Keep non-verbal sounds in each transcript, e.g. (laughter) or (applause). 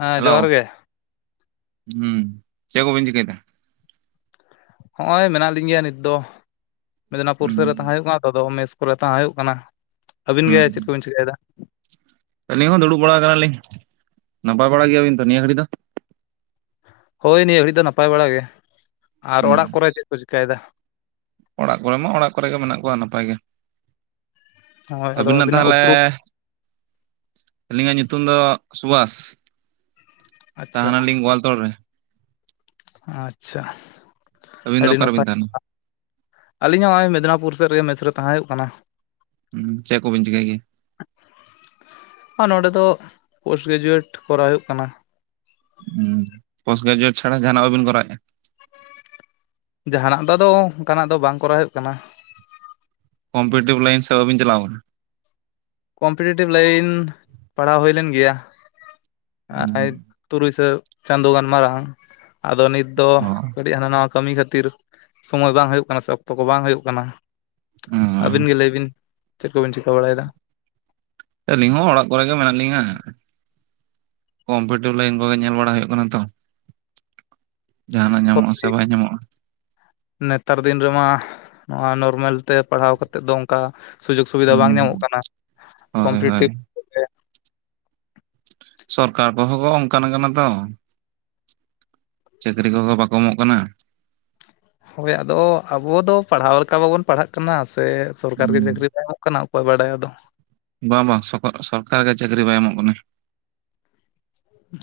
ᱦᱮᱸ ᱡᱚᱦᱟᱨ ᱦᱮᱞᱳ ᱜᱮ ᱦᱩᱸ ᱪᱮᱫ ᱠᱚᱵᱤᱱ ᱪᱤᱠᱟᱹᱭᱫᱟ ᱦᱚᱸᱜᱼᱚᱭ ᱢᱮᱱᱟᱜ ᱞᱤᱧ ᱜᱮᱭᱟ ᱱᱤᱛ ᱫᱚ ᱢᱮᱫᱽᱱᱟᱯᱩᱨ ᱦᱩᱸ ᱥᱮᱫ ᱨᱮ ᱛᱟᱦᱮᱸ ᱦᱩᱭᱩᱜ ᱠᱟᱱᱟ ᱛᱚ ᱯᱚᱨ ᱛᱟᱦᱮᱸ ᱦᱩᱭᱩᱜ ᱠᱟᱱᱟ ᱟᱹᱵᱤᱱ ᱜᱮ ᱪᱮᱫ ᱦᱩᱸ ᱠᱚᱵᱤᱱ ᱪᱤᱠᱟᱹᱭᱮᱫᱟ ᱟᱹᱞᱤᱧ ᱦᱚᱸ ᱫᱩᱲᱩᱵ ᱵᱟᱲᱟ ᱠᱟᱱᱟᱞᱤᱧ ᱱᱟᱯᱟᱭ ᱵᱟᱲᱟ ᱜᱮᱭᱟᱵᱤᱱ ᱛᱚ ᱱᱤᱭᱟᱹ ᱜᱷᱟᱹᱲᱤᱡ ᱫᱚ ᱦᱳᱭ ᱱᱤᱭᱟᱹ ᱜᱷᱟᱹᱲᱤᱡ ᱫᱚ ᱱᱟᱯᱟᱭ ᱵᱟᱲᱟ ᱜᱮ ᱟᱨ ᱦᱩᱸ ᱚᱲᱟᱜ ᱠᱚᱨᱮ ᱪᱮᱫ ᱠᱚ ᱪᱤᱠᱟᱹᱭᱮᱫᱟ ᱚᱲᱟᱜ ᱠᱚᱨᱮ ᱢᱟ ᱚᱲᱟᱜ ᱠᱚᱨᱮ ᱜᱮ ᱢᱮᱱᱟᱜ ᱠᱚᱣᱟ ᱱᱟᱯᱟᱭ ᱜᱮ ᱦᱳᱭ ᱟᱫᱚ ᱟᱹᱵᱤᱱᱟᱜ ᱛᱟᱦᱚᱞᱮ ᱩᱯᱨᱩᱢ ᱟᱹᱞᱤᱧᱟᱜ ᱧᱩᱛᱩᱢ ᱫᱚ ᱥᱩᱵᱷᱟᱥ ᱟᱪᱪᱷᱟ ᱛᱟᱦᱮᱱᱟᱞᱤᱧ ᱜᱳᱣᱟᱞᱛᱳᱲ ᱨᱮ ᱟᱪᱪᱷᱟ ᱟᱹᱵᱤᱱ ᱫᱚ ᱟᱹᱰᱤ ᱚᱠᱟᱨᱮᱵᱤᱱ ᱱᱟᱯᱟᱭ ᱛᱟᱦᱮᱱᱟ ᱟᱹᱞᱤᱧᱟᱜ ᱱᱚᱜᱼᱚᱭ ᱢᱮᱫᱽᱱᱟᱯᱩᱨ ᱥᱮᱫ ᱨᱮᱜ ᱢᱮᱥᱨᱮ ᱛᱟᱦᱮᱸ ᱦᱩᱭᱩᱜ ᱠᱟᱱᱟ ᱦᱩᱸ ᱪᱮᱫ ᱠᱚᱵᱤᱱ ᱪᱤᱠᱟᱹᱭ ᱜᱮ ᱟᱨ ᱱᱚᱸᱰᱮ ᱫᱚ ᱯᱳᱥᱴ ᱜᱨᱮᱡᱩᱭᱮᱴ ᱠᱚᱨᱟᱣ ᱦᱩᱭᱩᱜ ᱠᱟᱱᱟ ᱦᱮᱸ ᱯᱳᱥᱴ ᱜᱨᱮᱡᱩᱭᱮᱴ ᱪᱷᱟᱲᱟ ᱡᱟᱦᱟᱱᱟᱜ ᱵᱟᱵᱤᱱ ᱠᱚᱨᱟᱣᱮᱜᱼᱟ ᱡᱟᱦᱟᱱᱟᱜ ᱫᱚ ᱫᱚ ᱚᱱᱠᱟᱱᱟᱜ ᱫᱚ ᱵᱟᱝ ᱠᱚᱨᱟᱣ ᱦᱩᱭᱩᱜ ᱠᱟᱱᱟ ᱠᱚᱢᱯᱤᱭᱩᱴᱤᱵᱷ ᱞᱟᱭᱤᱱ ᱥᱮᱫ ᱵᱟᱵᱤᱱ ᱪᱟᱞᱟᱣ ᱠᱟᱱᱟ ᱠᱚᱢᱯᱤᱴᱮᱴᱤᱵᱷ ᱞᱟᱭᱤᱱ ᱯᱟᱲᱦᱟᱣ ᱦᱩᱭ ᱞᱮᱱ ᱜᱮᱭᱟ ᱦᱩᱸ ᱛᱩᱨᱩᱭ ᱥᱟᱭ ᱪᱟᱸᱫᱳ ᱜᱟᱱ ᱢᱟᱨᱟᱲᱟᱝ ᱟᱫᱚ ᱱᱤᱛ ᱫᱚ ᱚ ᱠᱟᱹᱴᱤᱡ ᱦᱟᱱᱟ ᱱᱟᱣᱟ ᱠᱟᱹᱢᱤ ᱠᱷᱟᱹᱛᱤᱨ ᱥᱚᱢᱚᱭ ᱵᱟᱝ ᱦᱩᱭᱩᱜ ᱠᱟᱱᱟ ᱥᱮ ᱚᱠᱛᱚ ᱠᱚ ᱵᱟᱝ ᱦᱩᱭᱩᱜ ᱠᱟᱱᱟ ᱦᱩᱸ ᱟᱹᱵᱤᱱ ᱜᱮ ᱞᱟᱹᱭ ᱵᱤᱱ ᱪᱮᱫ ᱠᱚᱵᱤᱱ ᱪᱤᱠᱟᱹ ᱵᱟᱲᱟᱭᱮᱫᱟ ᱟᱹᱞᱤᱧ ᱠᱚᱢᱯᱤᱴᱤᱵᱷ ᱞᱟᱭᱤᱱ ᱠᱚᱜᱮ ᱧᱮᱞ ᱵᱟᱲᱟ ᱦᱩᱭᱩᱜ ᱠᱟᱱᱟ ᱛᱚ ᱡᱟᱦᱟᱱᱟᱜ ᱧᱟᱢᱚᱜᱼᱟᱥᱮ ᱦᱳᱭ ᱵᱟᱭ ᱧᱟᱢᱚᱜᱼᱟ ᱱᱮᱛᱟᱨ ᱫᱤᱱ ᱨᱮᱢᱟ ᱱᱚᱣᱟ ᱱᱚᱨᱢᱮᱞ ᱛᱮ ᱯᱟᱲᱦᱟᱣ ᱠᱟᱛᱮᱮᱫ ᱫᱚ ᱚᱱᱠᱟ ᱥᱩᱡᱳᱜᱽ ᱥᱩᱵᱤᱫᱷᱟ ᱦᱩᱸ ᱵᱟᱝ ᱧᱟᱢᱚᱜ ᱠᱟᱱᱟ ᱦᱳᱭ ᱦᱳᱭ ᱠᱚᱢᱯᱤᱴᱤᱴᱤᱵᱷ ᱥᱚᱨᱠᱟᱨ ᱠᱚᱦᱚᱸ ᱠᱚ ᱚᱱᱠᱟᱱ ᱠᱟᱱᱟ ᱛᱚ ᱪᱟᱹᱠᱨᱤ ᱠᱚᱦᱚᱸ ᱵᱟᱠᱚ ᱮᱢᱚᱜ ᱠᱟᱱᱟ ᱦᱳᱭ ᱟᱫᱚ ᱟᱵᱚ ᱫᱚ ᱯᱟᱲᱦᱟᱣ ᱞᱮᱠᱟ ᱵᱟᱵᱚᱱ ᱯᱟᱲᱦᱟᱜ ᱠᱟᱱᱟ ᱥᱮ ᱥᱚᱨᱠᱟᱨ ᱜᱮ ᱦᱩᱸ ᱪᱟᱹᱠᱨᱤ ᱵᱟᱝ ᱮᱢᱚᱜ ᱠᱟᱱᱟ ᱠᱚ ᱵᱟᱰᱟᱭ ᱟ ᱫᱚ ᱵᱟᱝ ᱵᱟᱝ ᱥᱚᱨᱠᱟᱨ ᱜᱮ ᱪᱟᱹᱠᱨᱤ ᱵᱟᱭ ᱮᱢᱚᱜ ᱠᱟᱱᱟ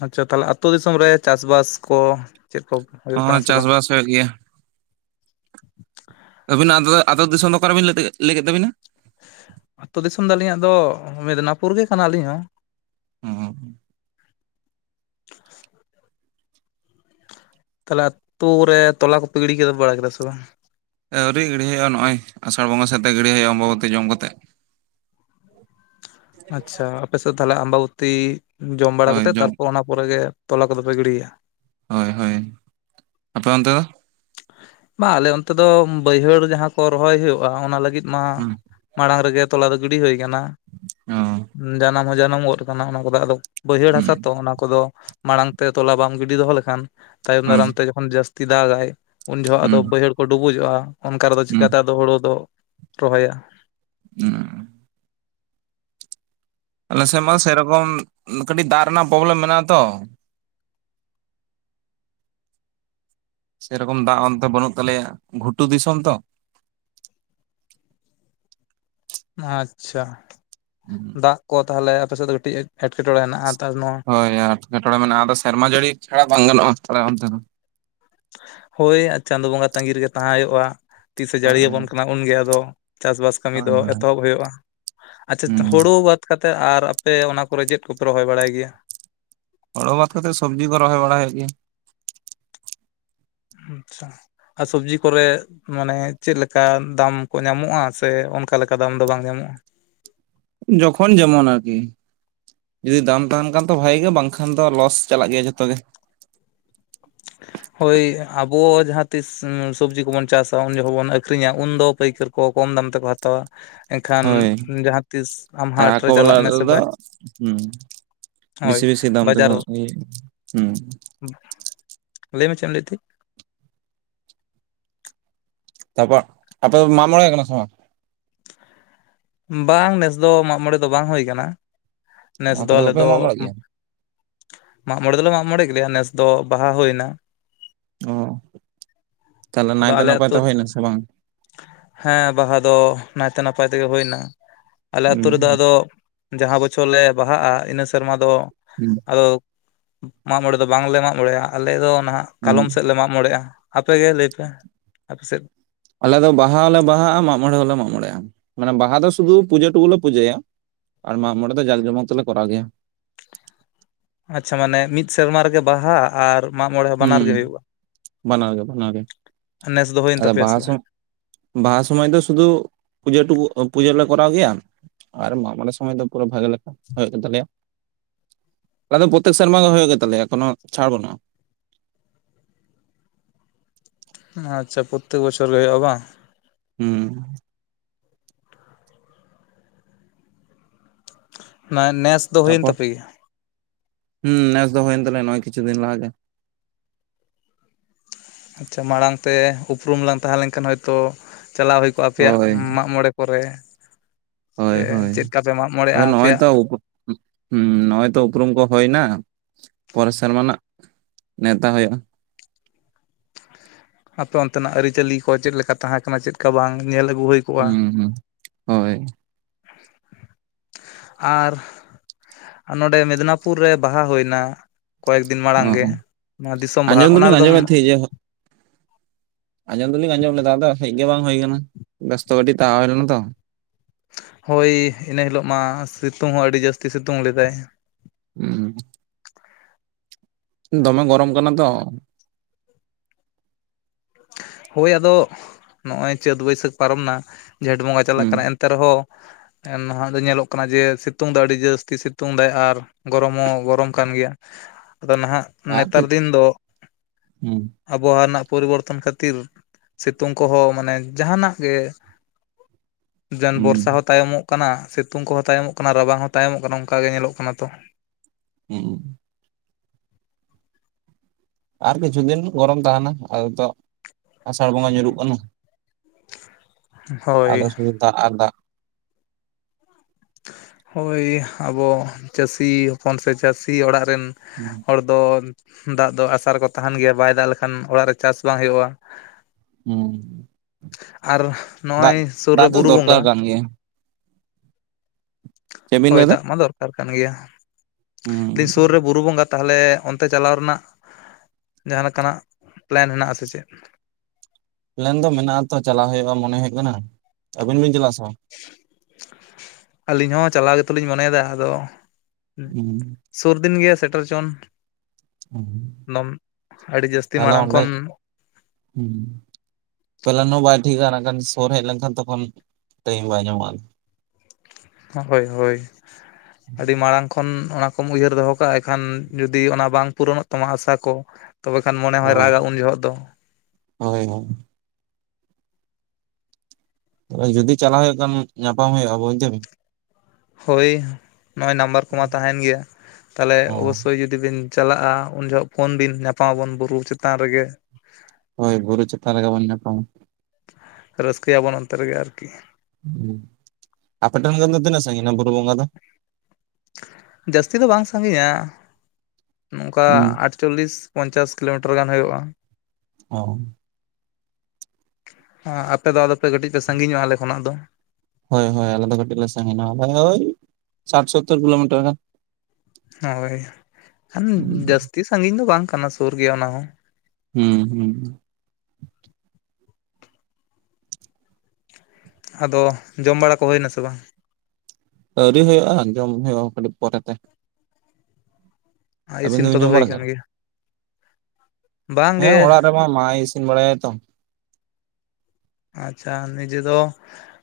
ᱟᱪᱪᱷᱟ ᱛᱟᱦᱞᱮ ᱟᱹᱛᱩ ᱫᱤᱥᱚᱢ ᱨᱮ ᱪᱟᱥᱵᱟᱥ ᱠᱚ ᱪᱮᱫ ᱠᱚ ᱦᱩᱭᱩᱜ ᱠᱟᱱᱟ ᱦᱚᱸ ᱥᱮ ᱵᱟᱝ ᱪᱟᱥᱵᱟᱥ ᱦᱩᱭᱩᱜ ᱜᱮᱭᱟ ᱟᱹᱵᱤᱱᱟᱜ ᱟᱹᱛᱩ ᱫᱤᱥᱚᱢ ᱫᱚ ᱚᱠᱟᱨᱮ ᱵᱮᱱ ᱞᱮᱟᱹᱭ ᱠᱮᱫ ᱛᱟᱵᱤᱱᱟ ᱟᱹᱛᱩ ᱫᱤᱥᱚᱢ ᱫᱚ ᱟᱹᱞᱤᱧᱟᱜ ᱫᱚ ᱢᱮᱫᱽᱱᱟᱯᱩᱨ ᱜᱮ ᱠᱟᱱᱟ ᱟᱹᱞᱤᱧ ᱦᱚᱸ ᱦᱩᱸ (inaudible) ᱛᱟᱦᱞᱮ ᱟᱹᱛᱩ ᱨᱮ ᱛᱚᱞᱟ ᱠᱚ ᱜᱤᱰᱤ ᱠᱮᱫᱟ ᱵᱟᱲᱟ ᱠᱮᱫᱟ ᱥᱮ ᱵᱟᱝ ᱟᱹᱣᱨᱤ ᱜᱤᱲᱤᱡ ᱦᱩᱭᱩᱜᱼᱟ ᱱᱚᱜᱼᱚᱭ ᱟᱥᱟᱲ ᱵᱚᱸᱜᱟ ᱥᱮᱛ ᱜᱤᱲᱤ ᱦᱩᱭᱩᱜᱼᱟ ᱚᱢᱵᱟᱵᱚᱛᱤ ᱡᱚᱢ ᱠᱟᱛᱮᱜ ᱟᱪᱪᱷᱟ ᱟᱯᱮᱥᱮᱫ ᱛᱟᱦᱚᱞᱮ ᱟᱢᱵᱟᱵᱛᱤᱤ ᱡᱚᱢ ᱵᱟᱲᱟ ᱦᱳᱭ ᱠᱟᱛᱮᱜ ᱡᱚᱢ ᱛᱟᱨᱯᱚᱨ ᱚᱱᱟ ᱯᱚᱨᱮᱜᱮ ᱛᱚᱞᱟ ᱠᱚᱫᱚ ᱯᱮ ᱜᱤᱰᱤᱭᱟ ᱦᱳᱭ ᱦᱳᱭ ᱟᱯᱮ ᱚᱱᱛᱮ ᱫᱚ ᱵᱟᱝ ᱟᱞᱮ ᱚᱱᱛᱮ ᱫᱚ ᱵᱟᱹᱭᱦᱟᱹᱲ ᱡᱟᱦᱟᱸ ᱠᱚ ᱨᱚᱦᱚᱭ ᱦᱩᱭᱩᱜᱼᱟ ᱚᱱᱟ ᱞᱟᱹᱜᱤᱫ ᱢᱟ ᱦᱩᱸ ᱢᱟᱲᱟᱝ ᱨᱮᱜᱮ ᱛᱚᱞᱟ ᱫᱚ ᱜᱤᱰᱤ ᱦᱩᱭ ᱟᱠᱟᱱᱟ ᱚ ᱡᱟᱱᱟᱢ ᱡᱟᱱᱟᱢ ᱜᱚᱫ ᱟᱠᱟᱱᱟ ᱚᱱᱟ ᱠᱚᱫᱚ ᱵᱟᱹᱭᱦᱟᱹᱲ ᱦᱟᱥᱟ ᱛᱚ ᱦᱩᱸ ᱚᱱᱟ ᱠᱚᱫᱚ ᱢᱟᱲᱟᱝ ᱛᱮ ᱛᱚᱞᱟ ᱵᱟᱢ ᱜᱤᱰᱤ ᱫᱚᱦᱚ ᱞᱮᱠᱷᱟᱱ ᱛᱟᱭᱚᱢ ᱦᱩᱸ ᱫᱟᱨᱟᱢ ᱛᱮ ᱡᱚᱠᱷᱚᱱ ᱡᱟᱹᱥᱛᱤ ᱫᱟᱜᱟᱭ ᱩᱱ ᱡᱚᱦ ᱟᱫᱚ ᱦᱩᱸ ᱵᱟᱹᱭᱦᱟᱹᱲ ᱠᱚ ᱰᱩᱵᱩᱡᱚᱜᱼᱟ᱾ ᱚᱱᱠᱟ ᱨᱮᱫᱚ ᱦᱩᱸ ᱪᱤᱠᱟᱛᱮ ᱟᱫᱚ ᱦᱩᱲᱩ ᱫᱚ ᱨᱚᱦᱚᱭᱟ᱾ ᱦ (unintelligible) ᱟᱞᱮ ᱥᱮᱫ ᱢᱟ ᱥᱮᱨᱚᱠᱚᱢ ᱠᱟᱹᱴᱤᱡ ᱫᱟᱜ ᱨᱮᱱᱟᱜ ᱯᱨᱚᱵᱞᱮᱢ ᱢᱮᱱᱟᱜᱼᱟ ᱛᱚ ᱥᱮᱨᱚᱠᱚᱢ ᱫᱟᱜ ᱚᱱᱛᱮ ᱵᱟᱹᱱᱩᱜ ᱛᱟᱞᱮᱭᱟ ᱜᱷᱩᱴᱩ ᱫᱤᱥᱚᱢ ᱛᱚ᱾ ᱻ (inaudible) ᱟᱪᱪᱷᱟ ᱫᱟᱜ ᱠᱚ ᱛᱟᱦᱚᱞᱮ ᱟᱯᱮ ᱥᱮᱫ ᱫᱚ ᱠᱟᱹᱴᱤᱡ ᱮᱴᱠᱮᱴᱚᱬᱮ ᱢᱮᱱᱟᱜᱼᱟ᱾ ᱦᱳᱭ ᱮᱴᱠᱮᱴᱚᱬᱮ ᱢᱮᱱᱟᱜᱼᱟ ᱟᱫᱚ ᱥᱮᱨᱢᱟ ᱡᱟᱹᱲᱤ ᱪᱷᱟᱲᱟ ᱵᱟᱝ ᱜᱟᱱᱚᱜᱼᱟ ᱟᱞᱮ ᱚᱱᱛᱮ ᱫᱚ᱾ ᱦᱳᱭ ᱟᱨ ᱪᱟᱸᱫᱚ ᱵᱚᱸᱜᱟ ᱛᱟᱟᱹᱜᱤ ᱨᱮᱜᱮ ᱛᱟᱦᱮᱸ ᱦᱩᱭᱩᱜᱼᱟ ᱛᱤᱥᱮ ᱦᱳᱭ ᱡᱟᱹᱲᱤᱭᱟᱵᱚᱱ ᱠᱟᱱᱟ ᱩᱱᱜᱮ ᱟᱫᱚ ᱪᱟᱥᱵᱟᱥ ᱠᱟᱹᱢᱤ ᱦᱳᱭ ᱫᱚ ᱦᱳᱭ ᱮᱛᱚᱦᱚᱵ ᱦᱩᱭᱩᱜᱼᱟ ᱟᱪᱪᱷᱟ ᱦᱩᱸ ᱦᱳᱲᱩ ᱵᱟᱫ ᱠᱟᱛᱮᱫ ᱟᱨ ᱟᱯᱮ ᱚᱱᱟ ᱠᱚᱨᱮ ᱪᱮᱫ ᱠᱚᱯᱮ ᱨᱚᱦᱚᱭ ᱵᱟᱲᱟᱭ ᱜᱮᱭᱟ? ᱦᱳᱨᱳ ᱵᱟᱫ ᱠᱟᱛᱮᱫ ᱥᱚᱵᱽᱡᱤ ᱠᱚ ᱨᱚᱦᱚᱭ ᱵᱟᱲᱟᱭ ᱦᱩᱭᱩᱜ ᱜᱮᱭᱟ᱾ ᱟᱪᱪᱷᱟ ᱟᱨ ᱥᱚᱵᱡᱤ ᱠᱚᱨᱮ ᱢᱟᱱᱮ ᱪᱮᱫᱞᱮᱠᱟ ᱫᱟᱢ ᱠᱚ ᱧᱟᱢᱚᱜᱼᱟ ᱥᱮ ᱚᱱᱠᱟ ᱞᱮᱠᱟ ᱫᱟᱢ ᱫᱚ ᱵᱟᱝ ᱧᱟᱢᱚᱜᱼᱟ᱾ ᱡᱚᱠᱷᱚᱱ ᱡᱮᱢᱚᱱ ᱟᱨᱠᱤ ᱡᱩᱫᱤ ᱫᱟᱢ ᱛᱟᱦᱮᱱ ᱠᱷᱟᱱ ᱛᱚ ᱵᱷᱟᱜᱮ ᱜᱮ ᱵᱟᱝᱠᱷᱟᱱ ᱫᱚ ᱞᱚᱥ ᱪᱟᱞᱟᱜ ᱜᱮᱭᱟ ᱡᱷᱚᱛᱚ ᱜᱮ᱾ ᱦᱳᱭ ᱟᱵᱚ ᱡᱟᱦᱟᱸᱛᱤᱥ ᱥᱚᱵᱡᱤ ᱠᱚᱵᱚᱱ ᱪᱟᱥᱟ ᱩᱱ ᱡᱚᱠᱷᱚᱱ ᱵᱚᱱ ᱟᱹᱠᱷᱨᱤᱧᱟ ᱩᱱᱫᱚ ᱯᱟᱹᱭᱟᱹᱨ ᱯᱟᱹᱷᱠᱟᱹᱨ ᱠᱚ ᱠᱚᱢ ᱫᱟᱢ ᱛᱮᱠᱚ ᱦᱟᱛᱟᱣᱟ ᱾ ᱮᱱᱠᱷᱟᱱ ᱦᱳᱭ ᱡᱟᱦᱟᱸᱛᱤᱥ ᱟᱢ ᱟᱨ ᱦᱟᱴᱨᱮ ᱟᱠᱚ ᱵᱮᱞᱟ ᱪᱟᱞᱟᱜ ᱢᱮᱥᱮ ᱨᱮᱫᱚ (unintelligible) ᱦᱩᱸ ᱵᱮᱥᱤ ᱵᱮᱥᱤ ᱫᱟᱢ ᱵᱟᱡᱟᱨ ᱛᱮᱠᱚ ᱼᱟ ᱦᱮᱸ (unintelligible) ᱞᱟᱹᱭ ᱢᱮ ᱪᱮᱫ ᱮᱢ ᱞᱟᱹᱭᱮᱫ ᱛᱟᱦᱮᱫ ᱛᱟᱨᱯᱚᱨ ᱟᱯᱮ ᱢᱟᱜᱢᱚᱬᱮ ᱠᱟᱱᱟ ᱥᱮ ᱵᱟᱝ? ᱵᱟᱝ ᱱᱮᱥ ᱫᱚ ᱢᱟᱜᱢᱚᱬᱮ ᱫᱚ ᱵᱟᱝ ᱦᱩᱭ ᱟᱠᱟᱱᱟ᱾ ᱱᱮᱥ ᱟᱯᱮ ᱫᱚ ᱟᱞᱮ ᱵᱟᱯᱮ ᱫᱚ ᱢᱟᱜ ᱢᱚᱬᱮᱜ ᱜᱮᱭᱟ ᱢᱟᱜᱢᱚᱬᱮ ᱫᱚᱞᱮ ᱢᱟᱜᱢᱚᱬᱮ ᱜᱮᱞᱮᱭᱟ ᱱᱮᱥ ᱫᱚ ᱫᱚ ᱵᱟᱦᱟ ᱦᱩᱭ ᱮᱱᱟ᱾ ᱚ ᱛᱟᱦᱚᱞᱮ ᱟᱫᱚ ᱱᱟᱭᱛᱮ ᱟᱞᱮ ᱱᱟᱯᱟᱭ ᱟᱹᱛᱩ ᱛᱮ ᱦᱩᱭᱱᱟ ᱥᱮ ᱵᱟᱝ ᱦᱮᱸ ᱵᱟᱦᱟ ᱫᱚ ᱱᱟᱭᱛᱮ ᱱᱟᱯᱟᱭ ᱱᱟᱯᱟᱭ ᱛᱮᱜᱮ ᱦᱩᱭᱱᱟ ᱟᱞᱮ ᱟᱛᱳ ᱦᱩᱸ ᱨᱮᱫᱚ ᱟᱫᱚ ᱡᱟᱦᱟᱸ ᱵᱚᱪᱷᱚᱨ ᱞᱮ ᱵᱟᱦᱟᱜᱼᱟ ᱤᱱᱟᱹ ᱥᱮᱨᱢᱟ ᱫᱚ ᱦᱩᱸ ᱟᱫᱚ ᱢᱟᱜ ᱢᱚᱬᱮ ᱫᱚ ᱵᱟᱝᱞᱮ ᱢᱟᱜᱽ ᱢᱚᱬᱮᱭᱟ ᱟᱞᱮ ᱫᱚ ᱱᱟᱦᱟᱜ ᱦᱩᱸ ᱠᱟᱞᱚᱢ ᱥᱮᱫ ᱞᱮ ᱢᱟᱜ ᱢᱚᱬᱮᱜᱼᱟ᱾ ᱟᱯᱮᱜᱮ ᱞᱟᱹᱭ ᱯᱮ ᱟᱯᱮ ᱥᱮᱫ ᱟᱞᱮ ᱫᱚ ᱵᱟᱦᱟ ᱦᱚᱸᱞᱮ ᱵᱟᱦᱟᱜᱼᱟ ᱢᱟᱜ ᱢᱚᱬᱮ ᱦᱚᱸᱞᱮ ᱢᱟᱜ ᱢᱚᱬᱮᱜᱼᱟ᱾ ᱢᱟᱱᱮ ᱵᱟᱦᱟ ᱫᱚ ᱥᱩᱫᱷᱩ ᱯᱩᱡᱟᱹ ᱴᱩᱠᱩ ᱞᱮ ᱯᱩᱡᱟᱹᱭᱟ ᱟᱨ ᱢᱟᱜᱢᱚᱬᱮ ᱫᱚ ᱡᱟᱞᱠ ᱡᱚᱢᱚᱠ ᱛᱮᱞᱮ ᱠᱚᱨᱟᱣ ᱜᱮᱭᱟ᱾ ᱟᱪᱪᱷᱟ ᱢᱟᱱᱮ ᱢᱤᱫ ᱥᱮᱨᱢᱟ ᱨᱮᱜᱮ ᱵᱟᱦᱟ ᱟᱨ ᱢᱟᱜ ᱢᱚᱬᱮ ᱵᱟᱱᱟᱨ ᱦᱩᱸ ᱜᱮ ᱦᱩᱭᱩᱜᱼᱟ ᱵᱟᱱᱟᱨ ᱜᱮ ᱵᱟᱱᱟᱨ ᱜᱮ ᱱᱮᱥ ᱫᱚ ᱦᱩᱭᱮᱱ ᱟᱫᱚ ᱛᱟᱯᱮᱭᱟ ᱵᱟᱦᱟ ᱥᱮ ᱵᱟᱝ ᱥᱚᱭ ᱵᱟᱦᱟ ᱥᱚᱢᱚᱭ ᱫᱚ ᱥᱩᱫᱩ ᱯᱩᱡᱟᱹᱩ ᱯᱩᱡᱟᱹᱞᱮ ᱠᱚᱨᱟᱣ ᱜᱮᱭᱟ ᱟᱨ ᱢᱟᱜᱢᱚᱬᱮ ᱥᱚᱢᱚᱭ ᱫᱚ ᱯᱩᱨᱟᱹ ᱵᱷᱟᱜᱮ ᱞᱮᱠᱟ ᱦᱩᱭᱩᱜ ᱜᱮ ᱛᱟᱞᱮᱭᱟ ᱚᱱᱟᱫᱚ ᱯᱨᱚᱛᱮᱠ ᱥᱮᱨᱢᱟ ᱜᱮ ᱦᱩᱭᱩᱜ ᱜᱮ ᱛᱟᱞᱮᱭᱟ ᱠᱚᱱᱳ ᱪᱷᱟᱲ ᱵᱚᱱᱟᱜ-ᱟ ᱾ ᱟᱪᱪᱷᱟ ᱯᱨᱚᱛᱛᱮᱮᱠ ᱵᱚᱪᱷᱚᱨ ᱜᱮ ᱦᱩᱭᱩᱜᱼᱟ ᱵᱟᱝ ᱦᱮᱸ ᱱᱚᱟ ᱱᱮᱥ ᱫᱚ ᱦᱩᱭᱮᱱ ᱛᱟᱯᱚᱨ ᱛᱟᱯᱮᱜ ᱜᱮᱭᱟ ᱦᱩᱸ ᱱᱮᱥ ᱫᱚ ᱦᱩᱭᱮᱱ ᱛᱟᱞᱮᱭᱟ ᱱᱚᱜᱼ ᱠᱤᱪᱷᱩ ᱫᱤᱱ ᱞᱟᱦᱟ ᱜᱮ ᱟᱪᱪᱷᱟ ᱢᱟᱲᱟᱝ ᱛᱮ ᱩᱯᱨᱩᱢ ᱞᱟᱝ ᱛᱟᱦᱮᱸ ᱞᱮᱱᱠᱷᱟᱱ ᱦᱚᱳᱭᱛᱳ ᱪᱟᱞᱟᱣ ᱦᱩᱭ ᱠᱚᱜᱼᱟ ᱟᱯᱮᱭᱟᱜ ᱦᱳᱭ ᱢᱟᱜᱢᱚᱬᱮ ᱠᱚᱨᱮ᱾ ᱦᱳᱭ ᱥᱮ ᱦᱳᱭ ᱪᱮᱫᱠᱟ ᱯᱮ ᱢᱟ ᱟᱫᱚ ᱱᱚᱼᱚᱭ ᱛᱚ ᱱᱚ-ᱚᱭ ᱛᱚ ᱩᱯᱨᱩᱢ ᱠᱚ ᱦᱩᱭᱱᱟ᱾ ᱯᱚᱨᱮ ᱥᱮᱨᱢᱟ ᱱᱟᱜ ᱱᱮᱶᱛᱟ ᱦᱩᱭᱩᱜᱼᱟ᱾ ᱟᱯᱮ ᱚᱱᱛᱮᱱᱟᱜ ᱟᱹᱨᱤᱪᱟᱹᱞᱤ ᱠᱚ ᱪᱮᱫᱞᱮᱠᱟ ᱛᱟᱦᱮᱸᱠᱟᱱᱟ ᱪᱮᱫᱞᱠᱟ ᱵᱟᱝ ᱧᱮᱞ ᱟᱹᱜᱩ ᱦᱩᱭ ᱠᱚᱜᱼᱟ᱾ ᱦᱩᱸ ᱦᱩᱸ ᱦᱳᱭ ᱟᱨ ᱱᱚᱸᱰᱮ ᱢᱮᱫᱽᱱᱟᱯᱩᱨ ᱨᱮ ᱵᱟᱦᱟ ᱦᱩᱭᱱᱟ᱾ ᱠᱚᱭᱮᱠ ᱫᱤᱱ ᱚ ᱢᱟᱲᱟᱝ ᱜᱮ ᱚ ᱱᱚᱣᱟ ᱫᱤᱥᱚᱢ ᱵᱟᱦᱟ ᱟᱸᱡᱚᱢ ᱚᱱᱟ ᱫᱚᱞᱤᱧ ᱨᱮᱫᱚᱢ ᱟᱸᱡᱚᱢᱮᱫ ᱛᱟᱦᱮᱸᱫ ᱡᱮ ᱟᱸᱡᱚᱢ ᱫᱚᱞᱤᱧ ᱟᱸᱡᱚᱢ ᱞᱮᱫᱟ ᱟᱫᱚ ᱦᱮᱡ ᱜᱮ ᱵᱟᱝ ᱦᱩᱭ ᱠᱟᱱᱟ ᱵᱮᱥᱛᱚ ᱠᱟᱹᱴᱤᱡ ᱛᱟᱦᱮ ᱦᱩᱭ ᱞᱮᱱᱟ ᱛᱚ᱾ ᱦᱳᱭ ᱤᱱᱟᱹ ᱦᱤᱞᱳᱜ ᱢᱟ ᱥᱤᱛᱩᱝ ᱦᱚᱸ ᱟᱹᱰᱤ ᱡᱟᱹᱥᱛᱤ ᱥᱤᱛᱩᱝ ᱞᱮᱫᱟᱭ᱾ ᱦᱮᱸ ᱫᱚᱢᱮ ᱜᱚᱨᱚᱢ ᱠᱟᱱᱟ ᱛᱚ᱾ ᱦᱳᱭ ᱟᱫᱚ ᱱᱚᱜᱼᱚᱭ ᱪᱟᱹᱛ ᱵᱟᱹᱭᱥᱟᱹᱠᱷ ᱯᱟᱨᱚᱢᱱᱟ᱾ ᱡᱷᱮᱸᱴ ᱵᱚᱸᱜᱟ ᱪᱟᱞᱟᱜ ᱦᱩᱸ ᱠᱟᱱᱟ ᱮᱱᱛᱮ ᱨᱮᱦᱚᱸ ᱱᱟᱦᱟᱜ ᱫᱚ ᱧᱮᱞᱚᱜ ᱠᱟᱱᱟ ᱡᱮ ᱥᱤᱛᱩᱝ ᱫᱚ ᱟᱹᱰᱤ ᱡᱟᱹᱥᱛᱤ ᱥᱤᱛᱩᱝ ᱫᱟᱭ ᱟᱨ ᱜᱚᱨᱚᱢ ᱦᱚᱸ ᱜᱚᱨᱚᱢ ᱠᱟᱱ ᱜᱮᱭᱟ᱾ ᱟᱫᱚ ᱱᱟᱦᱟᱜ ᱟᱨ ᱱᱮᱛᱟᱨ ᱠᱟᱹᱡ ᱫᱤᱱ ᱫᱚ ᱦᱩᱸ ᱟᱵᱚᱦᱟᱣᱟ ᱨᱮᱱᱟᱜ ᱯᱚᱨᱤᱵᱚᱨᱛᱚᱱᱼᱼ ᱛᱚᱱ ᱠᱷᱟᱹᱛᱤᱨ ᱥᱤᱛᱩᱝ ᱠᱚᱦᱚᱸ ᱢᱟᱱᱮ ᱡᱟᱦᱟᱱᱟᱜ ᱜᱮ ᱡᱮᱱ ᱦᱩᱸ ᱵᱚᱨᱥᱟ ᱦᱚᱸ ᱛᱟᱭᱚᱢᱚᱜ ᱠᱟᱱᱟ ᱥᱤᱛᱩᱝ ᱠᱚᱦᱚᱸ ᱛᱟᱭᱚᱢᱚᱜ ᱠᱟᱱᱟ ᱨᱟᱵᱟᱝ ᱦᱚᱸ ᱛᱟᱭᱚᱢᱚᱜ ᱠᱟᱱᱟ ᱚᱱᱠᱟᱟᱜ ᱜᱮ ᱧᱮᱞᱚᱜ ᱠᱟᱱᱟ ᱛᱚ ᱦᱮᱸ ᱟᱨ ᱠᱤᱪᱷᱩ ᱫᱤᱱ ᱜᱚᱨᱚᱢ ᱛᱟᱦᱮᱱᱟ ᱟᱫᱚ ᱛᱚᱜ ᱟᱥᱟᱲ ᱵᱚᱸᱜᱟ ᱧᱩᱨᱩᱜ ᱠᱟᱱᱟ᱾ ᱟᱫᱚ ᱦᱳᱭ ᱥᱩᱫᱩ ᱫᱟᱜ ᱟᱨ ᱫᱟᱜ ᱦᱳᱭ ᱟᱵᱚ ᱪᱟᱹᱥᱤ ᱦᱚᱯᱚᱱ ᱥᱮ ᱪᱟᱹᱥᱤ ᱚᱲᱟᱜ ᱨᱮᱱ ᱦᱚᱲ ᱫᱚ ᱫᱟᱜ ᱫᱚ ᱟᱥᱟᱨ ᱨᱮ ᱠᱚ ᱛᱟᱦᱮᱱ ᱜᱮᱭᱟ ᱵᱟᱭ ᱫᱟᱜ ᱞᱮᱠᱷᱟᱱ ᱚᱲᱟᱜ ᱨᱮ ᱪᱟᱥ ᱵᱟᱝ ᱦᱩᱭᱩᱜᱼᱟ ᱦᱮᱸ ᱟᱨ ᱱᱚᱜᱼᱚᱸᱭ ᱥᱩᱨ ᱨᱮ ᱵᱩᱨᱩ ᱫᱚᱨᱠᱟᱨ ᱵᱚᱸᱜᱟ᱾ ᱠᱟᱱ ᱜᱮᱭᱟ ᱪᱮᱫ ᱵᱤᱱ ᱦᱳᱭ ᱞᱟᱹᱭᱫᱟ ᱫᱟᱜ ᱢᱟ ᱫᱚᱨᱠᱟᱨ ᱠᱟᱱ ᱜᱮᱭᱟ ᱦᱩᱸ ᱟᱹᱰᱤᱤᱱ ᱥᱩᱨ ᱨᱮ ᱵᱩᱨᱩ ᱵᱚᱸᱜᱟ ᱛᱟᱦᱚᱞᱮ ᱚᱱᱛᱮ ᱪᱟᱞᱟᱣ ᱨᱮᱱᱟᱜ ᱡᱟᱦᱟᱸ ᱞᱮᱠᱟᱱᱟᱜ ᱯᱞᱮᱱ ᱢᱮᱱᱟᱜᱮᱱᱟᱜ ᱟᱥᱮ ᱪᱮᱫ? ᱯᱞᱮᱱ ᱫᱚ ᱢᱮᱱᱟᱜ ᱟᱛᱚ ᱪᱟᱞᱞᱟᱣ ᱦᱩᱭᱩᱜᱼᱟ ᱢᱚᱱᱮ ᱦᱩᱭᱩᱜ ᱠᱟᱱᱟ ᱟᱹᱵᱤᱱ ᱵᱤᱱ ᱪᱟᱞᱟᱜᱼᱟ ᱥᱮ ᱵᱟᱝ ᱟᱹᱞᱤᱧ ᱦᱚᱸ ᱪᱟᱞᱟᱣ ᱜᱮᱛᱚᱞᱤᱧ ᱢᱚᱱᱮᱭᱮᱫᱟ ᱟᱫᱚ ᱦᱩᱸ ᱥᱩᱨ ᱫᱤᱱ ᱜᱮᱭᱟ ᱥᱮᱴᱮᱨ ᱦᱚᱪᱚᱱ ᱚ ᱡᱟᱹᱥᱛᱤ ᱛᱟᱦᱞᱮ ᱢᱟᱲᱟᱝ ᱚᱰᱮ ᱠᱷᱚᱱ ᱦᱩ ᱯᱞᱮᱱ ᱦᱚᱸ ᱵᱟᱟᱭ ᱴᱷᱤᱠᱟ ᱠᱷᱟᱱ ᱥᱩᱨ ᱦᱮᱡ ᱞᱮᱱᱠᱷᱟᱱ ᱛᱚᱠᱷᱚᱱ ᱴᱟᱭᱤᱢ ᱵᱟᱭ ᱧᱟᱢᱚᱜᱼᱟ᱾ ᱦᱳᱭ ᱦᱳᱭ ᱟᱹᱰᱤ ᱢᱟᱲᱟᱝ ᱠᱷᱚᱱ ᱚᱱᱟ ᱠᱚᱢ ᱩᱭᱦᱟᱹᱨ ᱫᱚᱦᱚ ᱠᱟᱜᱼᱟ ᱮᱱᱠᱷᱟᱱ ᱡᱩᱫᱤ ᱚᱱᱟ ᱵᱟᱝ ᱯᱩᱨᱚᱱᱚᱜ ᱛᱟᱢᱟ ᱟᱥᱟ ᱠᱚ ᱛᱚᱵᱮ ᱠᱷᱟᱱ ᱢᱚᱱᱮ ᱦᱚᱭ ᱦᱳᱭ ᱨᱟᱜᱟ ᱩᱱ ᱡᱚᱦᱚᱜ ᱫᱚ᱾ ᱦᱳᱭ ᱦᱳᱭ ᱚ ᱡᱩᱫᱤ ᱪᱟᱞᱟᱜ ᱦᱩᱭᱩᱜ ᱠᱷᱟᱱ ᱧᱟᱯᱟᱢ ᱦᱩᱭᱩᱜᱼᱟ ᱵᱩᱡ ᱫᱟᱹᱢ᱾ ᱦᱳᱭ ᱱᱚᱜᱼᱚᱭ ᱱᱟᱢᱵᱟᱨ ᱠᱚᱢᱟ ᱛᱟᱦᱮᱱ ᱜᱮᱭᱟ ᱛᱟᱦᱚᱞᱮ ᱦᱚᱸ ᱚᱵᱚᱥᱥᱳᱭ ᱡᱩᱫᱤ ᱵᱮᱱ ᱪᱟᱞᱟᱜᱼᱟ ᱩᱱ ᱡᱚᱦᱠᱷᱚᱜ ᱯᱷᱳᱱ ᱵᱤᱱ ᱧᱟᱯᱟᱢᱟ ᱟᱵᱚᱱ ᱵᱩᱨᱩ ᱪᱮᱛᱟᱱ ᱨᱮᱜᱮ᱾ ᱦᱳᱭ ᱵᱩᱨᱩ ᱪᱮᱛᱟᱱ ᱨᱮᱜᱮ ᱵᱚᱱ ᱧᱟᱯᱟᱢ-ᱟ᱾ ᱠᱮᱭᱟᱵᱚᱱ ᱚᱱᱛᱮ ᱨᱮᱜᱮ ᱟᱨᱠᱤ (unintelligible) ᱟᱯᱮ ᱴᱷᱮᱱ ᱠᱷᱚᱱ ᱫᱚ ᱛᱤᱱᱟᱹᱜ ᱥᱟᱺᱜᱤᱧ ᱮᱱᱟ ᱵᱩᱨᱩ ᱵᱚᱸᱜᱟ ᱫᱚ? ᱡᱟᱹᱥᱛᱤ ᱫᱚ ᱵᱟᱝ ᱥᱟᱺᱜᱤᱧᱟ ᱱᱚᱝᱠᱟ ᱦᱩᱸ, ᱟᱴᱪᱚᱞᱞᱤᱥ ᱯᱚᱧᱪᱟᱥ ᱠᱤᱞᱳᱢᱤᱴᱟᱨ ᱜᱟᱱ ᱦᱩᱭᱩᱜᱼᱟ᱾ ᱚ ᱟᱯᱮ ᱫᱚ ᱟᱫᱚᱯᱮ ᱠᱟᱹᱴᱤᱡ ᱯᱮ ᱥᱟᱺᱜᱤᱧᱚᱜᱼᱟ ᱟᱞᱮ ᱠᱷᱚᱱᱟᱜ ᱫᱚ᱾ ᱦᱳᱭ ᱦᱳᱭ ᱟᱞᱟᱫᱟ ᱠᱟᱹᱴ ᱞᱮ ᱥᱱᱟ ᱟ ᱳᱭ ᱥᱟᱴ ᱥᱳᱚᱛᱛᱳᱨ ᱠᱤᱞᱳᱢᱤᱴᱟᱨ ᱜᱟᱱ᱾ ᱦᱳᱭ ᱡᱟᱹᱥᱛᱤ ᱥᱟᱺᱜᱤᱧ ᱫᱚ ᱵᱟᱝ ᱠᱟᱱᱟ ᱥᱩᱨ ᱜᱮ ᱚᱱᱟ ᱦᱚᱸ᱾ ᱦᱮᱸ ᱦᱮᱸ ᱟᱫᱚ ᱡᱚᱢ ᱵᱟᱲᱟ ᱠᱚ ᱦᱩᱭ ᱱᱟᱥᱮ ᱵᱟᱝ? ᱟᱹᱣᱨᱤ ᱦᱩᱭᱩᱜᱼᱟ ᱡᱚᱢ ᱦᱩᱭᱩᱜᱼᱟ ᱠᱟᱹᱴᱤᱡ ᱯᱚᱨᱮᱛᱮ᱾ ᱟᱨ ᱟᱹᱵᱤᱱ ᱤᱥᱤᱱ ᱫᱚᱵᱤᱱ ᱠᱚᱫᱚ ᱡᱚᱢ ᱦᱩᱭ ᱵᱟᱲᱟ ᱠᱟᱱ ᱠᱮᱫᱟ ᱜᱮᱭᱟ? ᱵᱟᱝ ᱜᱮ ᱦᱮᱸ ᱚᱲᱟᱜ ᱨᱮᱢᱟ ᱢᱟᱭ ᱤᱥᱤᱱ ᱵᱟᱲᱟᱭᱟ ᱛᱚ᱾ ᱟᱪᱪᱷᱟ ᱱᱤᱡᱮ ᱫᱚ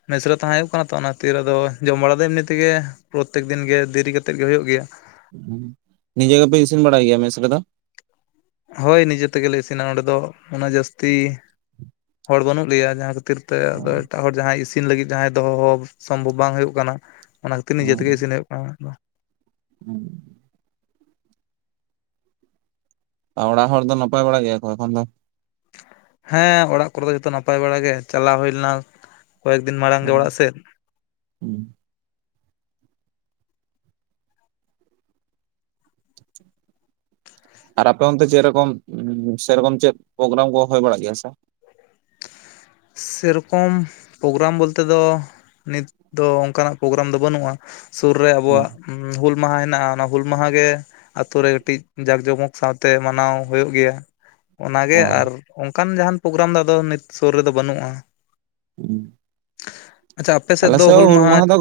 ᱢᱮᱤᱥᱨᱮ ᱛᱟᱦᱮᱸ ᱦᱩᱭᱩᱜ ᱠᱟᱱᱟ ᱛᱚ ᱚᱱᱟ ᱛᱤ ᱟᱫᱚ ᱡᱚᱢ ᱵᱟᱲᱟ ᱫᱚ ᱮᱢᱱᱤ ᱛᱮᱜᱮ ᱯᱨᱚᱛᱛᱮᱠ ᱫᱤᱱ ᱜᱮ ᱫᱮᱨᱤ ᱠᱟᱛᱮᱫ ᱜᱮ ᱦᱩᱭᱩᱜ ᱜᱮᱭᱟ᱾ ᱱᱤᱡᱮ ᱜᱮᱯᱮ ᱤᱥᱤᱱ ᱵᱟᱲᱟᱭ ᱜᱮᱭᱟ ᱢᱮᱥ ᱨᱮ ᱫᱚ? ᱦᱳᱭ ᱱᱤᱡᱮ ᱛᱮᱜᱮᱞᱮ ᱤᱥᱤᱱᱟ ᱱᱚᱸᱰᱮ ᱫᱚ ᱩᱱᱟᱹᱜ ᱡᱟᱹᱥᱛᱤ ᱦᱚᱲ ᱵᱟᱹᱱᱩᱜ ᱞᱮᱭᱟ ᱡᱟᱦᱟᱸᱤᱨ ᱠᱷᱟᱹᱛᱤᱨ ᱛᱮ ᱮᱴᱟᱜ ᱦᱚᱲ ᱡᱟᱦᱟᱸᱭ ᱤᱥᱤᱱ ᱞᱟᱹᱜᱤᱫ ᱡᱟᱦᱸᱟᱭ ᱫᱚᱦᱚ ᱥᱚᱢᱵᱷᱚᱵᱽ ᱵᱟᱝ ᱦᱩᱭᱩᱜ ᱠᱟᱱᱟ᱾ ᱚᱱᱟ ᱠᱷᱟᱹᱛᱤᱨ ᱱ ᱡᱛᱮᱜ ᱜᱮ ᱤᱥᱤᱱ ᱦᱩᱭᱩᱜ ᱠᱟᱱᱟ᱾ ᱦᱮᱸ ᱚᱲᱟᱜ ᱦᱚᱲ ᱫᱚ ᱱᱟᱯᱟᱭ ᱵᱟᱲᱟ ᱜᱮᱭᱟ ᱠᱚ ᱮᱠᱷᱚᱱ ᱫᱚ? ᱦᱮᱸ ᱚᱲᱟᱜ ᱠᱚᱨᱮ ᱫᱚ ᱡᱚᱛᱚ ᱱᱟᱯᱟᱭ ᱵᱟᱲᱟᱟᱜ ᱜᱮ ᱪᱟᱞᱟᱣ ᱦᱩᱭ ᱞᱮᱱᱟ ᱠᱚᱭᱮᱠ ᱫᱤᱱ ᱢᱟᱲᱟᱝ ᱜᱮ ᱚᱲᱟᱜ ᱥᱮᱫ ᱟᱨ ᱟᱯᱮ ᱚᱱᱛᱮ ᱥᱮᱮᱨᱚᱠᱚᱢ ᱥᱮᱨᱚᱠᱚᱢ ᱪᱮᱫ ᱯᱨᱳᱜᱨᱟᱢ ᱠᱚ ᱦᱩᱭᱭ ᱵᱟᱲᱟᱜ ᱜᱮᱭᱟ ᱥᱮ (inaudible) ᱥᱮᱨᱚᱠᱚᱢ ᱯᱨᱳᱜᱨᱟᱢ ᱵᱚᱞᱛᱮ ᱫᱚ ᱱᱤᱛ ᱫᱚ ᱚᱱᱠᱟᱱᱟᱜ ᱯᱨᱳᱜᱨᱟᱢ ᱫᱚ ᱵᱟᱹᱱᱩᱜᱼᱟ᱾ ᱥᱩᱨ ᱨᱮ ᱦᱮᱸ ᱟᱵᱚᱣᱟᱜ ᱦᱩᱞ ᱢᱟᱦᱟ ᱦᱮᱱᱟᱜᱼᱟ ᱚᱱᱟ ᱦᱩᱞ ᱢᱟᱦᱟ ᱜᱮ ᱟᱛᱳ ᱨᱮ ᱠᱟᱹᱴᱤᱡ ᱡᱟᱸᱠ ᱡᱚᱢᱚᱠ ᱥᱟᱶᱛᱮ ᱢᱟᱱᱟᱣ ᱦᱩᱭᱩᱜ ᱜᱮᱭᱟ᱾ ᱚᱱᱟᱜᱮ ᱚ ᱟᱨ ᱚᱱᱠᱟᱱ ᱡᱟᱦᱟᱱ ᱯᱨᱳᱜᱨᱟᱢ ᱫᱚ ᱟᱫᱚ ᱱᱤᱛ ᱥᱩᱨ ᱨᱮᱫᱚ ᱵᱟᱹᱱᱩᱜᱼᱟ᱾ ᱦᱮᱸ ᱟᱞᱮ ᱥᱮᱫ ᱦᱩᱞ ᱢᱟᱦᱟ ᱫᱚ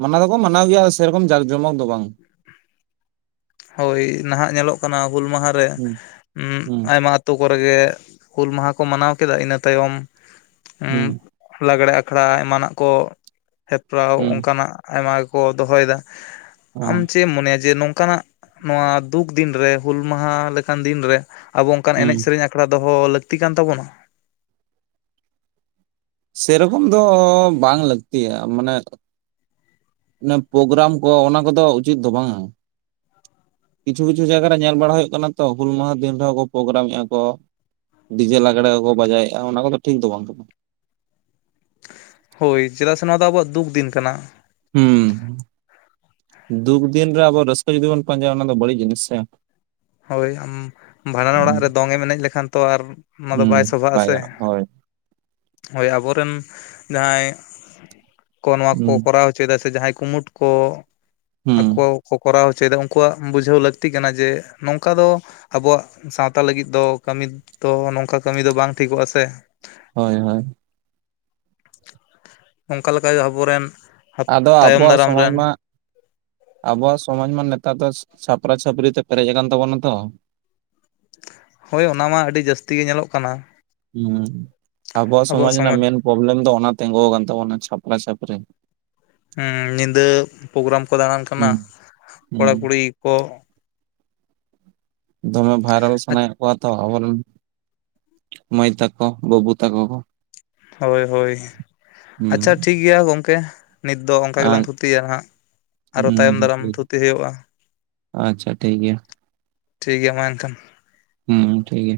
ᱢᱟᱱᱟᱣ ᱫᱚᱠᱚ ᱢᱟᱱᱟᱣ ᱜᱮᱭᱟ ᱥᱮᱨᱚᱠᱚᱢ ᱡᱟᱠ ᱡᱚᱢᱚᱠ ᱫᱚ ᱵᱟᱝ ᱦᱳᱭ ᱱᱟᱦᱟᱜ ᱧᱮᱞᱚᱜ ᱠᱟᱱᱟ ᱦᱩᱞ ᱢᱟᱦᱟᱨᱮ ᱦᱩᱸ ᱦᱩᱸ ᱟᱭᱢᱟᱛᱳ ᱠᱚᱨᱮ ᱜᱮ ᱦᱩᱞ ᱢᱟᱦᱟ ᱠᱚ ᱠᱚ ᱢᱟᱱᱟᱣ ᱠᱮᱫᱟ ᱤᱱᱟᱹ ᱛᱟᱭᱚᱢ ᱦᱩᱸ ᱞᱟᱜᱽᱲᱮ ᱟᱠᱷᱲᱟ ᱮᱢᱟᱱᱟᱜ ᱠᱚ ᱦᱮᱯᱨᱟᱣ ᱦᱩᱸ ᱚᱱᱠᱟᱱᱟᱜ ᱟᱭᱢᱟ ᱜᱮᱠᱚ ᱫᱚᱦᱚᱭᱮᱫᱟ ᱚ ᱟᱢ ᱪᱮᱫ ᱮᱢ ᱢᱚᱱᱮᱭᱟ ᱡᱮ ᱱᱚᱝᱠᱟᱱᱟᱜ ᱱᱚᱣᱟ ᱫᱩᱠ ᱫᱤᱱᱨᱮ ᱦᱩᱞ ᱢᱟᱦᱟ ᱞᱮᱠᱟᱱ ᱫᱤᱱᱨᱮ ᱟᱵᱚ ᱚᱱᱠᱟᱱ ᱦᱩᱸ ᱮᱱᱮᱡ ᱥᱮᱨᱮᱧ ᱟᱠᱷᱲᱟ ᱫᱚᱦᱚ ᱞᱟᱹᱠᱛᱤ ᱠᱟᱱ ᱛᱟᱵᱚᱱᱟ ᱥᱮᱨᱚᱠᱚᱢ ᱫᱚ ᱵᱟᱝ ᱞᱟᱹᱠᱛᱤᱭᱟ ᱢᱟᱱᱮ ᱯᱨᱳᱜᱨᱟᱢ ᱠᱚ ᱚᱱᱟ ᱠᱚᱫᱚ ᱩᱪᱤᱛ ᱫᱚ ᱵᱟᱝᱼᱟ᱾ ᱠᱤᱪᱷᱩ ᱠᱤᱪᱷᱩ ᱡᱟᱭᱜᱟ ᱨᱮ ᱧᱮᱞ ᱵᱟᱲᱟ ᱦᱩᱭᱩᱜ ᱠᱟᱱᱟ ᱛᱚ ᱦᱩᱞ ᱢᱟᱦᱟ ᱫᱤᱱ ᱨᱮᱦᱚᱸ ᱠᱚ ᱯᱨᱳᱜᱨᱟᱢᱮᱫᱼᱟ ᱠᱚ ᱰᱤᱡᱮᱞ ᱟᱜᱽᱲᱟᱮ ᱠᱚᱠᱚ ᱵᱟᱡᱟᱭᱮᱫᱼᱟ ᱚᱱᱟ ᱠᱚᱫᱚ ᱴᱷᱤᱠ ᱫᱚ ᱵᱟᱝ ᱠᱟᱱᱟ᱾ ᱦᱳᱭ ᱪᱮᱫᱟᱜ ᱥᱮ ᱱᱚᱣᱟ ᱫᱚ ᱟᱵᱚᱣᱟᱜ ᱫᱩᱠ ᱫᱤᱱ ᱠᱟᱱᱟ᱾ ᱦᱮᱸ ᱫᱩᱠ ᱫᱤᱱ ᱨᱮ ᱟᱵᱚ ᱨᱟᱹᱥᱠᱟᱹ ᱡᱩᱫᱤ ᱵᱚᱱ ᱯᱟᱸᱡᱟᱭᱟ ᱚᱱᱟ ᱫᱚ ᱵᱟᱹᱲᱤᱡ ᱡᱤᱱᱤᱥ ᱥᱮ ᱦᱳᱭ ᱟᱢ ᱵᱷᱟᱸᱰᱟᱱ ᱚᱲᱟᱜ ᱨᱮ ᱫᱚᱝ ᱮᱱᱮᱡ ᱞᱮᱠᱷᱟᱱ ᱛᱚ ᱟᱨ ᱚᱱᱟ ᱫᱚ ᱦᱩᱸ ᱵᱟᱭ ᱥᱚᱵᱷᱟᱜ ᱟᱥᱮ ᱜᱟᱱᱚᱜᱼᱟ ᱦᱳᱭ ᱦᱳᱭ ᱟᱵᱚᱨᱮᱱ ᱡᱟᱦᱟᱸᱭ ᱠᱚ ᱱᱚᱣᱟ ᱦᱩᱸ ᱠᱚᱠᱚ ᱠᱚᱨᱟᱣ ᱦᱚᱪᱚᱭᱮᱫᱟ ᱥᱮ ᱥᱮ ᱡᱟᱦᱟᱸᱭ ᱠᱩᱢᱩᱴ ᱠᱚ ᱦᱩᱸ ᱟᱠᱚ ᱠᱚ ᱠᱚᱨᱟᱣ ᱦᱚᱪᱚᱭᱮᱫᱟ ᱩᱱᱠᱩᱣᱟᱜ ᱵᱩᱡᱷᱟᱹᱣ ᱞᱟᱹᱠᱛᱤ ᱠᱟᱱᱟ ᱡᱮ ᱱᱚᱝᱠᱟ ᱫᱚ ᱟᱵᱚᱣᱟᱜ ᱥᱟᱶᱛᱟ ᱞᱟᱹᱜᱤᱫ ᱫᱚ ᱠᱟᱹᱢᱤ ᱫᱚ ᱱᱚᱝᱠᱟ ᱠᱟᱹᱢᱤ ᱫᱚ ᱵᱟᱝ ᱴᱷᱤᱠᱚᱜᱼᱟ ᱥᱮ ᱦᱳᱭ ᱦᱳᱭ ᱚᱱᱠᱟ ᱞᱮᱠᱟ ᱟᱵᱚ ᱨᱮᱱ ᱟᱫᱚ ᱟᱵᱚᱣᱟᱜ ᱥᱚᱢᱟᱡᱽ ᱢᱟ ᱟᱵᱚᱣᱟᱜ ᱥᱚᱢᱟᱡ ᱢᱟ ᱱᱮᱛᱟᱨ ᱫᱚ ᱪᱷᱟᱯᱨᱟᱼ ᱪᱷᱟᱯᱟᱹᱨᱤ ᱛᱮ ᱯᱮᱨᱮᱡ ᱟᱠᱟᱱ ᱛᱟᱵᱚᱱᱟ ᱛᱚ ᱦᱳᱭ ᱚᱱᱟ ᱢᱟ ᱟᱹᱰᱤ ᱡᱟᱹᱥᱛᱤ ᱜᱮ ᱧᱮᱞᱚᱜ ᱠᱟᱱᱟ (unintelligible) ᱟᱵᱚᱣᱟᱜ ᱥᱚᱢᱟᱡᱽ ᱨᱮᱱᱟᱜ ᱢᱮᱱ ᱯᱨᱚᱵᱞᱮᱢ ᱫᱚ ᱚᱱᱟ ᱛᱤᱸᱜᱩ ᱟᱠᱟᱱ ᱛᱟᱵᱚᱱᱟ ᱪᱷᱟᱯᱨᱟᱼ ᱪᱟᱹᱯᱨᱤ ᱦᱮᱸ ᱧᱤᱫᱟᱹ ᱯᱨᱳᱜᱨᱟᱢ ᱠᱚ ᱫᱟᱬᱟᱱ ᱠᱟᱱᱟ ᱦᱩᱸ ᱦᱩᱸ ᱠᱚᱲᱟᱠᱩᱲᱤ ᱠᱚ ᱫᱚᱢᱮ ᱵᱷᱟᱭᱨᱟᱞ ᱥᱟᱱᱟᱭᱮᱫ ᱠᱚᱣᱟ ᱛᱚ ᱟᱵᱚᱨᱮᱱ ᱢᱟᱹᱭ ᱛᱟᱠᱚ ᱵᱟᱹᱵᱩ ᱛᱟᱠᱚ ᱠᱚ ᱦᱳᱭ ᱦᱳᱭ ᱦᱩᱸ ᱟᱪᱪᱷᱟ ᱴᱷᱤᱠ ᱜᱮᱭᱟ ᱜᱚᱢᱠᱮ ᱱᱤᱛ ᱫᱚ ᱚᱱᱠᱟ ᱟᱨ ᱜᱮᱞᱟᱝ ᱛᱷᱩᱛᱤᱭᱟ ᱱᱟᱦᱟᱜ ᱟᱨᱦᱚ ᱛᱟᱭᱚᱢ ᱦᱩᱸ ᱫᱟᱨᱟᱢ ᱛᱷᱩᱛᱤ ᱦᱩᱭᱩᱜᱼᱟ᱾ ᱟᱪᱪᱷᱟ ᱴᱷᱤᱠ ᱜᱮᱭᱟ᱾ ᱴᱷᱤᱠ ᱜᱮᱭᱟ ᱢᱟ ᱮᱱᱠᱷᱟᱱ ᱦᱮᱸ ᱴᱷᱤᱠ ᱜᱮᱭᱟ᱾